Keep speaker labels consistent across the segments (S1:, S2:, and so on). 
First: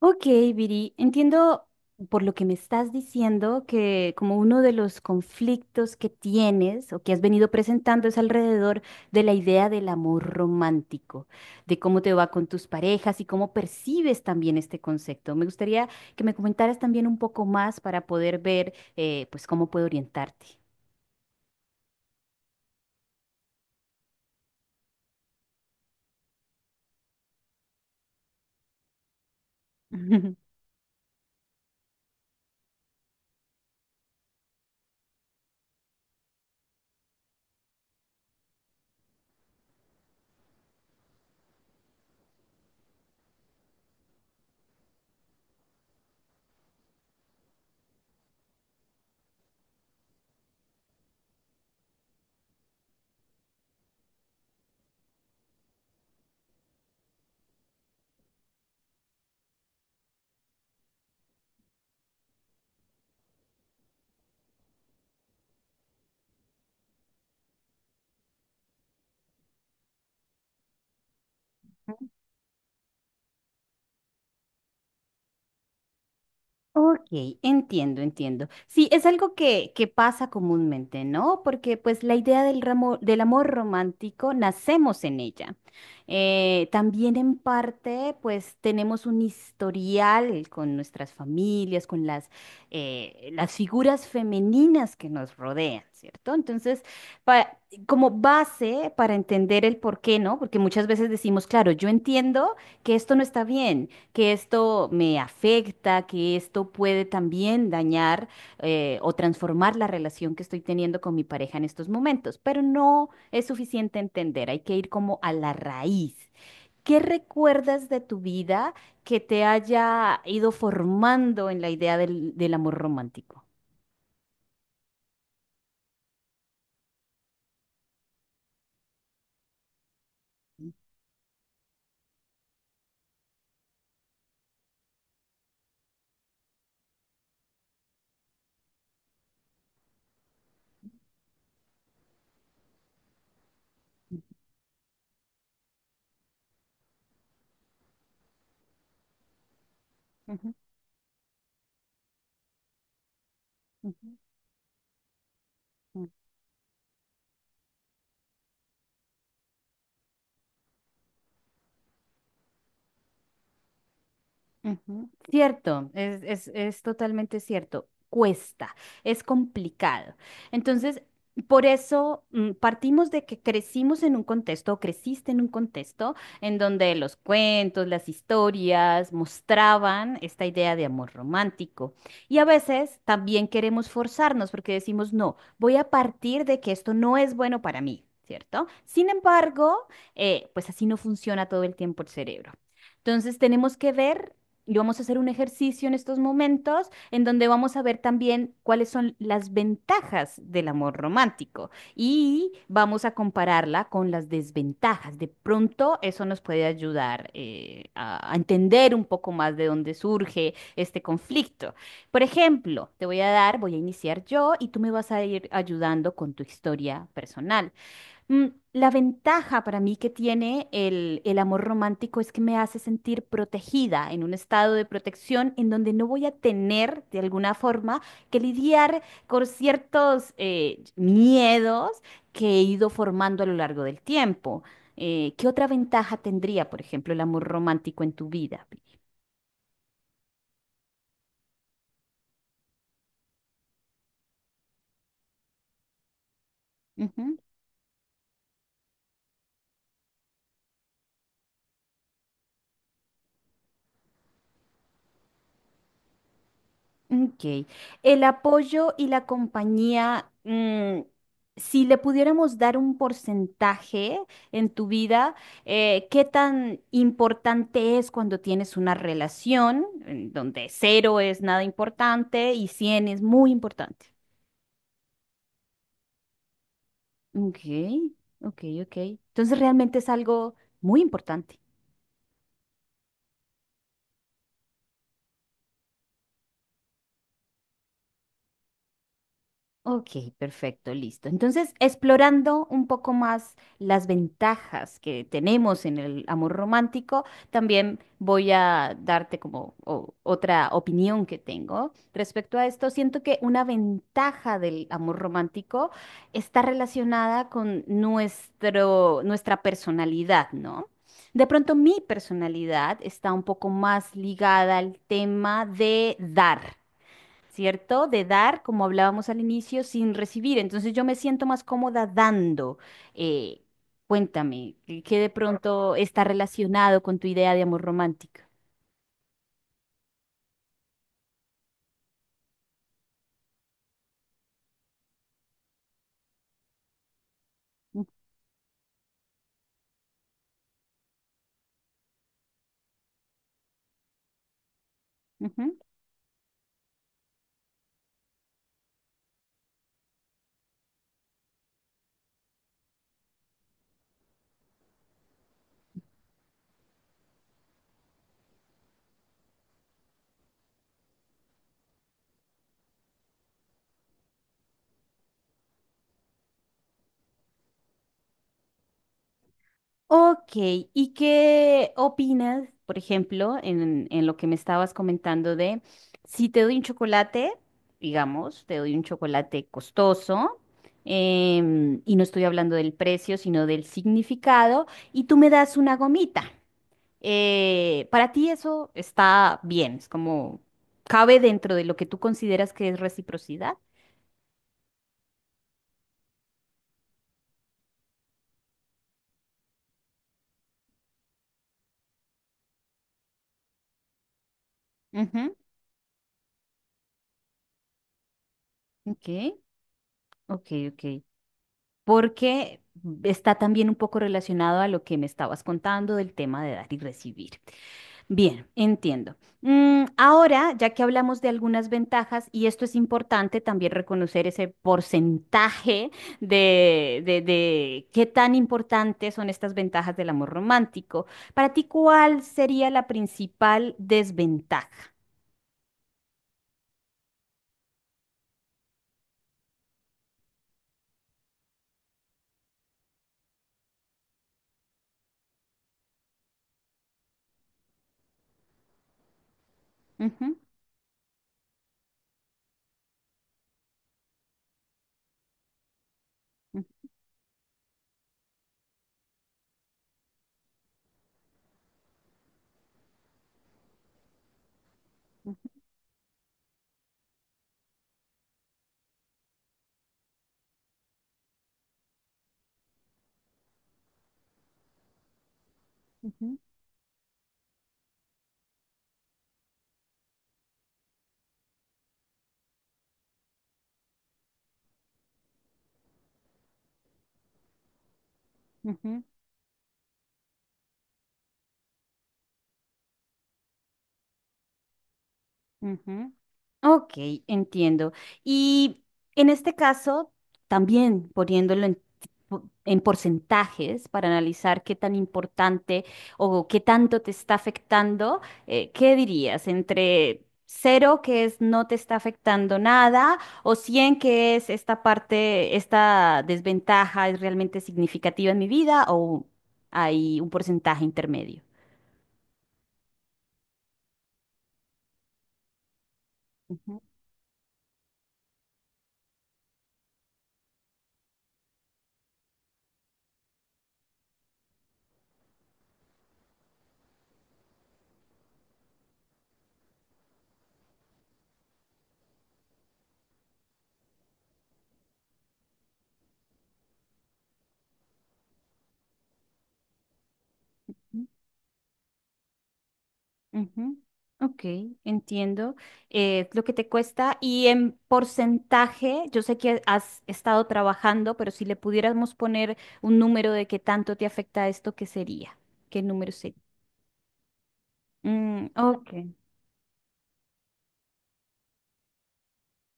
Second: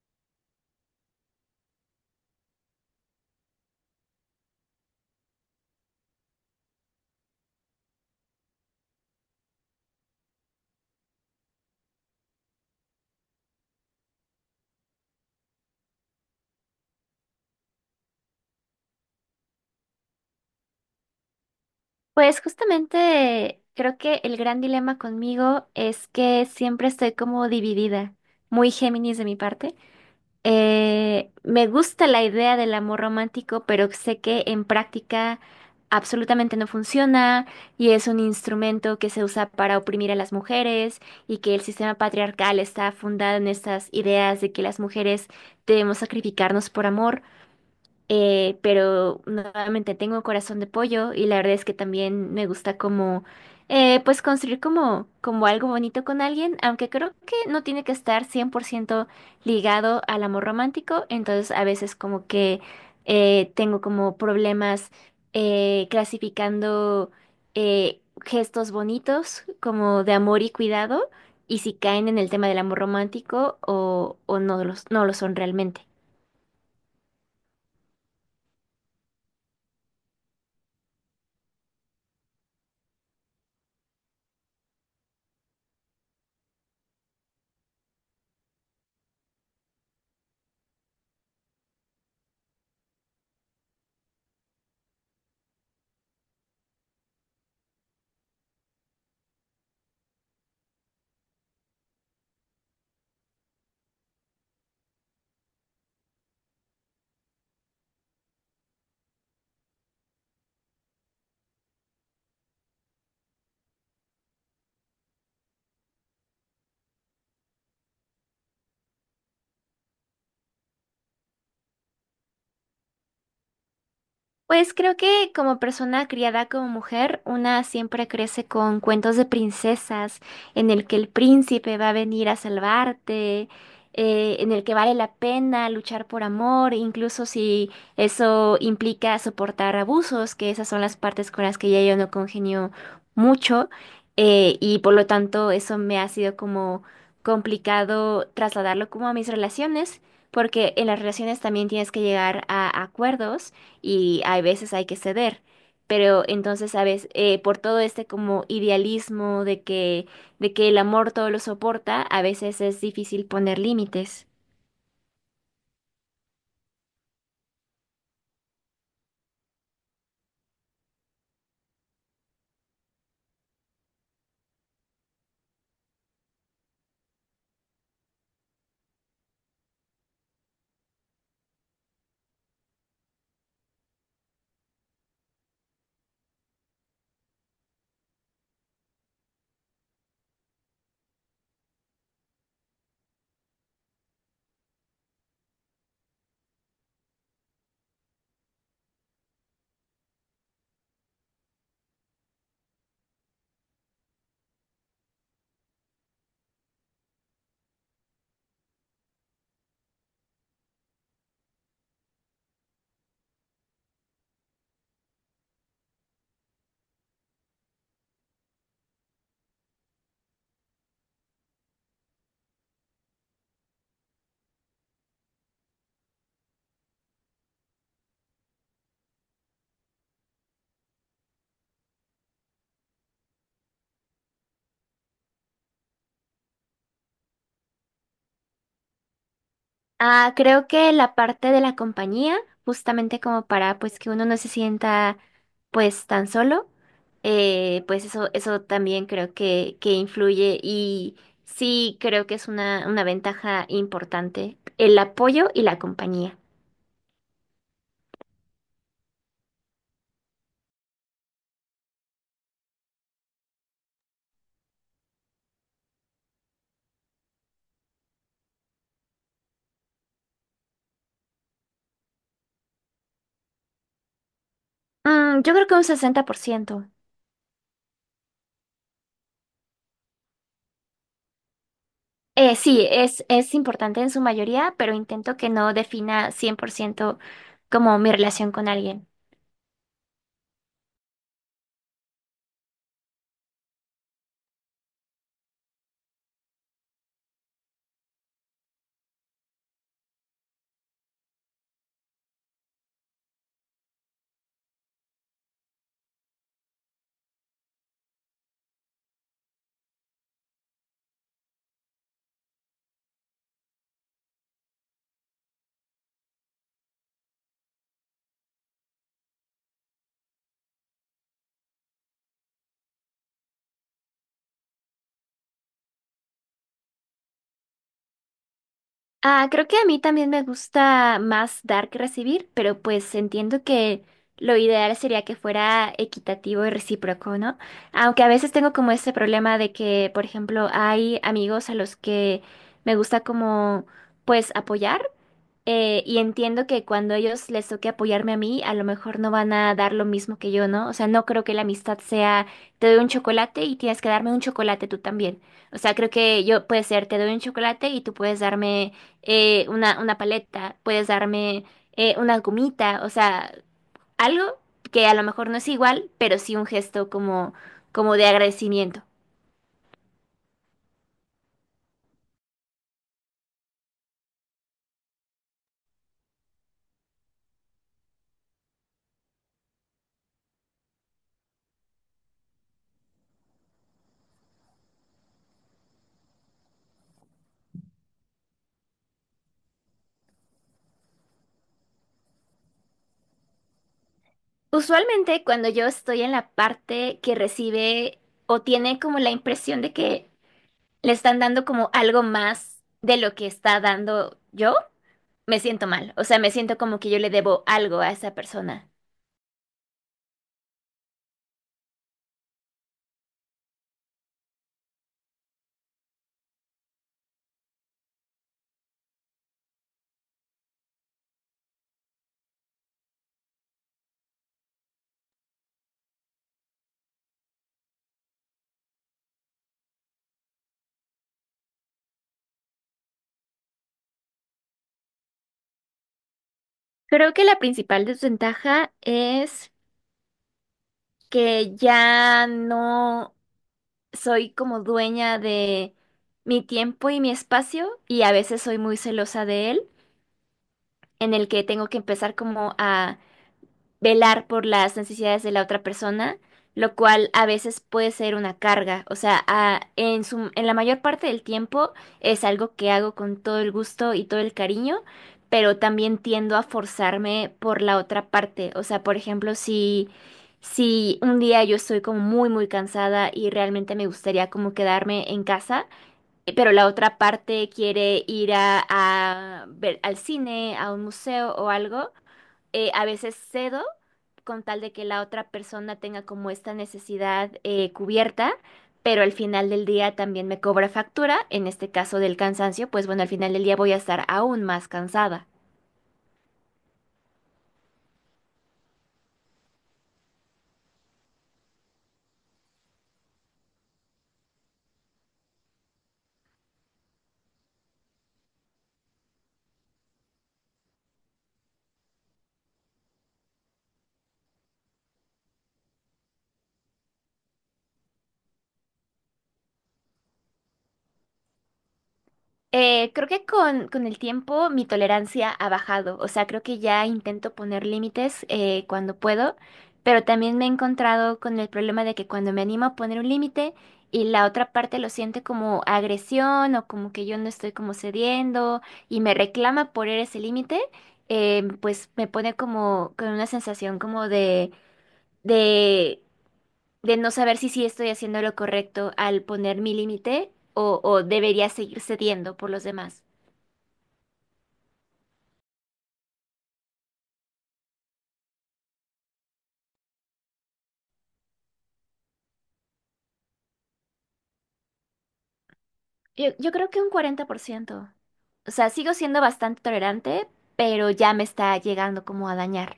S1: Ok, Viri, entiendo por lo que me estás diciendo que como uno de los conflictos que tienes o que has venido presentando es alrededor de la idea del amor romántico, de cómo te va con tus parejas y cómo percibes también este concepto. Me gustaría que me comentaras también un poco más para poder ver pues cómo puedo orientarte.
S2: Pues justamente creo que el gran dilema conmigo es que siempre estoy como dividida, muy Géminis de mi parte. Me gusta la idea del amor romántico, pero sé que en práctica absolutamente no funciona y es un instrumento que se usa para oprimir a las mujeres y que el sistema patriarcal está fundado en estas ideas de que las mujeres debemos sacrificarnos por amor. Pero nuevamente tengo corazón de pollo y la verdad es que también me gusta como, pues construir como, como algo bonito con alguien, aunque creo que no tiene que estar 100% ligado al amor romántico, entonces a veces como que tengo como problemas clasificando gestos bonitos como de amor y cuidado y si caen en el tema del amor romántico o no los, no lo son realmente.
S1: Ok, entiendo, entiendo. Sí, es algo que pasa comúnmente, ¿no? Porque pues la idea del amor romántico nacemos en ella. También en parte pues tenemos un historial con nuestras familias, con las figuras femeninas que nos rodean, ¿cierto? Entonces, pa- como base para entender el por qué, ¿no? Porque muchas veces decimos, claro, yo entiendo que esto no está bien, que esto me afecta, que esto puede también dañar o transformar la relación que estoy teniendo con mi pareja en estos momentos, pero no es suficiente entender, hay que ir como a la raíz. ¿Qué recuerdas de tu vida que te haya ido formando en la idea del amor romántico?
S2: Pues creo que como persona criada como mujer, una siempre crece con cuentos de princesas, en el que el príncipe va a venir a salvarte, en el que vale la pena luchar por amor, incluso si eso implica soportar abusos, que esas son las partes con las que ya yo no congenio mucho, y por lo tanto eso me ha sido como complicado trasladarlo como a mis relaciones,
S1: Ujú,
S2: porque en las relaciones también tienes que llegar a acuerdos y hay veces hay que ceder.
S1: ujú,
S2: Pero entonces, ¿sabes? Por todo este como idealismo de que el amor todo lo soporta, a veces es difícil poner límites.
S1: ujú. Cierto, es totalmente cierto. Cuesta, es complicado. Entonces, por eso partimos de que crecimos en un contexto, o creciste en un contexto en donde los cuentos, las historias mostraban esta idea de amor romántico. Y a veces también queremos forzarnos porque decimos, no, voy a partir de que esto no es bueno para mí, ¿cierto? Sin embargo, pues así no funciona todo el tiempo el cerebro. Entonces tenemos que ver y vamos a hacer un ejercicio en estos momentos en donde vamos a ver también cuáles son las ventajas del amor romántico y vamos a compararla con las desventajas. De pronto eso nos puede ayudar a entender un poco más de dónde surge este conflicto. Por ejemplo, te voy a dar, voy a iniciar yo y tú me vas a ir ayudando con tu historia personal. Mm, La ventaja para mí que tiene el amor romántico es que me hace sentir protegida en un estado de protección en donde no voy a tener de alguna forma que lidiar con ciertos miedos que he ido formando a lo largo del tiempo. ¿Qué otra ventaja tendría, por ejemplo, el amor romántico en tu vida?
S2: Ah, creo que la parte de la compañía, justamente como para pues que uno no se sienta pues tan solo,
S1: ¿Vivi?
S2: pues eso también creo que influye y sí creo que es una ventaja importante, el apoyo y la compañía.
S1: Ok. El apoyo y la compañía, si le pudiéramos dar un porcentaje en tu vida, ¿qué tan importante es cuando tienes una relación en donde 0 es nada importante y 100 es muy importante?
S2: Mm, yo creo que un 60%.
S1: Ok, ok, ok. Entonces realmente es algo muy importante.
S2: Sí, es importante en su mayoría, pero intento que no defina 100% como mi relación con alguien.
S1: Ok, perfecto, listo. Entonces, explorando un poco más las ventajas que tenemos en el amor romántico, también voy a darte como otra opinión que tengo. Respecto a esto, siento que una ventaja del amor romántico está relacionada con nuestra personalidad, ¿no? De pronto mi personalidad está un poco más ligada al tema de dar, ¿cierto? De dar, como hablábamos al inicio, sin recibir. Entonces yo me siento más cómoda dando. Eh, Cuéntame, ¿qué de pronto está relacionado con tu idea de amor romántico?
S2: Ah, creo que a mí también me gusta más dar que recibir, pero pues entiendo que lo ideal sería que fuera equitativo y recíproco, ¿no?
S1: Ujú.
S2: Aunque a veces tengo como ese problema de que, por ejemplo, hay amigos a los que me gusta como pues apoyar.
S1: Ujú.
S2: Y entiendo que cuando ellos les toque apoyarme a mí, a lo mejor no van a dar lo mismo que yo, ¿no? O sea, no creo que la amistad sea, te doy un chocolate y tienes que darme un chocolate tú también. O sea, creo que yo puede ser, te doy un chocolate y tú puedes darme una paleta, puedes darme una gomita, o sea, algo que a lo mejor no es igual, pero sí un gesto como, como de agradecimiento.
S1: Ok, ¿y qué opinas, por ejemplo, en lo que me estabas comentando de si te doy un chocolate, digamos, te doy un chocolate costoso? Y no estoy hablando del precio, sino del significado, y tú me das una gomita. Para ti eso está bien, es como cabe dentro de lo que tú consideras que es reciprocidad.
S2: Usualmente cuando yo estoy en la parte que recibe o tiene como la impresión de que le están dando como algo más de lo que está dando yo,
S1: Ujú.
S2: me siento mal. O sea, me siento como que yo le debo algo a esa persona.
S1: Ok, ok, ok. Porque está también un poco relacionado a lo que me estabas contando del tema de dar y recibir. Bien, entiendo. Ahora, ya que hablamos de algunas ventajas, y esto es importante también reconocer ese porcentaje de qué tan importantes son estas ventajas del amor romántico. Para ti, ¿cuál sería la principal desventaja?
S2: Creo que la principal desventaja es que ya no soy como dueña de mi tiempo y mi espacio y a veces soy muy celosa de él,
S1: Ujú,
S2: en el que tengo que empezar como a velar por las necesidades de la otra persona,
S1: ujú,
S2: lo cual a veces puede ser una carga. O sea, a- en su, en la mayor parte del tiempo es algo que hago con todo el gusto y todo el cariño, pero también tiendo a forzarme por la otra parte. O sea, por ejemplo, si, si un día yo estoy como muy, muy cansada y realmente me gustaría como quedarme en casa,
S1: ujú,
S2: pero la otra parte quiere ir a ver al cine, a un museo o algo a veces cedo con tal de que la otra persona tenga como esta necesidad cubierta, pero
S1: ujú.
S2: al final del día también me cobra factura, en este caso del cansancio, pues bueno, al final del día voy a estar aún más cansada.
S1: Ujú. Ok, entiendo. Y en este caso, también poniéndolo en porcentajes para analizar qué tan importante o qué tanto te está afectando, ¿qué dirías? Entre 0, que es no te está afectando nada, o 100, que es esta parte, esta desventaja es realmente significativa en mi vida, o hay un porcentaje intermedio.
S2: Creo que con el tiempo mi tolerancia ha bajado, o sea, creo que ya intento poner límites cuando puedo, pero también me he encontrado con el problema de que cuando me animo a poner un límite y la otra parte lo siente como agresión o como que yo no estoy como cediendo y me reclama por ese límite, pues me pone como con una sensación como de, de no saber si sí estoy haciendo lo correcto al poner mi límite o
S1: Ujú.
S2: debería seguir cediendo por los demás.
S1: Ujú. Ok, entiendo lo que te cuesta y en porcentaje, yo sé que has estado trabajando, pero si le pudiéramos poner un número de qué tanto te afecta esto, ¿qué sería? ¿Qué número
S2: Yo,
S1: sería?
S2: yo creo que un 40%.
S1: Mm,
S2: O sea,
S1: ok.
S2: sigo siendo bastante tolerante, pero ya me está llegando como a dañar.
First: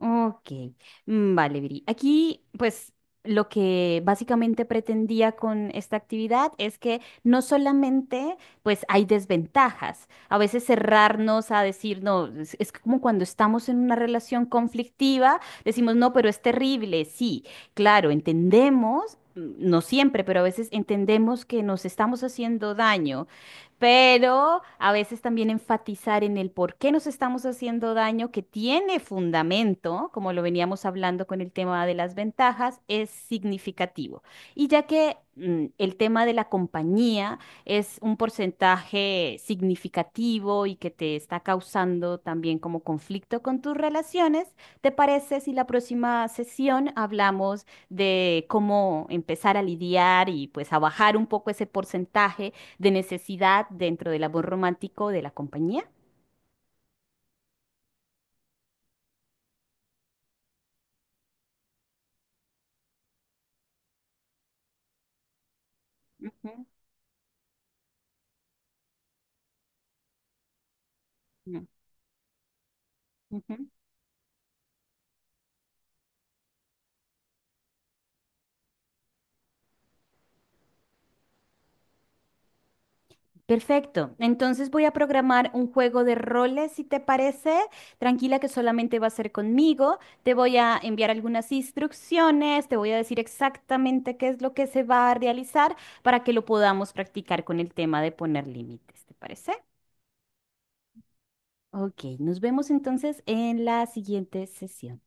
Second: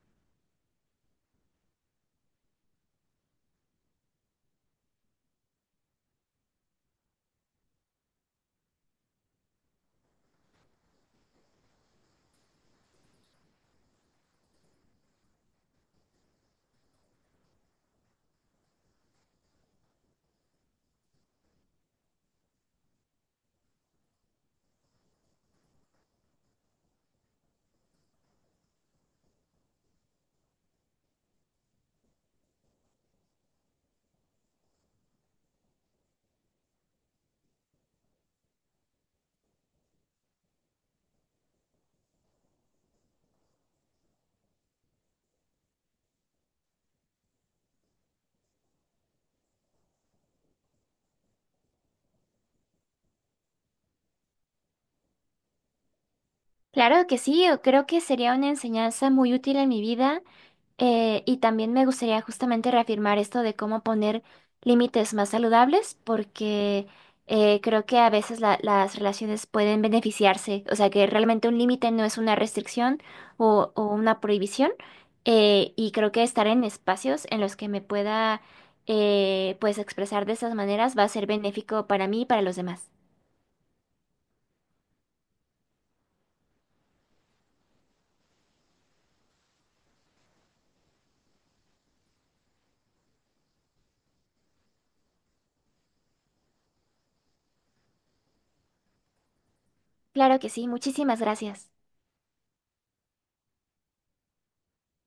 S1: Ok, mm, vale, Viri. Aquí, pues, lo que básicamente pretendía con esta actividad es que no solamente, pues, hay desventajas. A veces cerrarnos a decir, no, es como cuando estamos en una relación conflictiva, decimos, no, pero es terrible. Sí, claro, entendemos. No siempre, pero a veces entendemos que nos estamos haciendo daño, pero a veces también enfatizar en el por qué nos estamos haciendo daño, que tiene fundamento, como lo veníamos hablando con el tema de las ventajas, es significativo. Y ya que el tema de la compañía es un porcentaje significativo y que te está causando también como conflicto con tus relaciones, ¿te parece si la próxima sesión hablamos de cómo empezar a lidiar y pues a bajar un poco ese porcentaje de necesidad dentro del amor romántico de la compañía?
S2: Claro que sí, yo creo que sería una enseñanza muy útil en mi vida. Y también me gustaría justamente reafirmar esto de cómo poner límites más saludables,
S1: Ujú,
S2: porque creo que a veces las relaciones pueden beneficiarse, o sea que realmente un
S1: ujú,
S2: límite no es una restricción
S1: ujú.
S2: o una prohibición, y creo que estar en espacios en los que me pueda pues expresar de esas maneras va a ser benéfico para mí y para los demás.
S1: Perfecto. Entonces voy a programar un juego de roles, si te parece. Tranquila que solamente va a ser conmigo. Te voy a enviar algunas instrucciones, te voy a decir exactamente qué es lo que se va a realizar para que lo podamos practicar con el tema de poner límites, ¿te parece?
S2: Claro que sí, muchísimas gracias.
S1: Ok, nos vemos entonces en la siguiente sesión.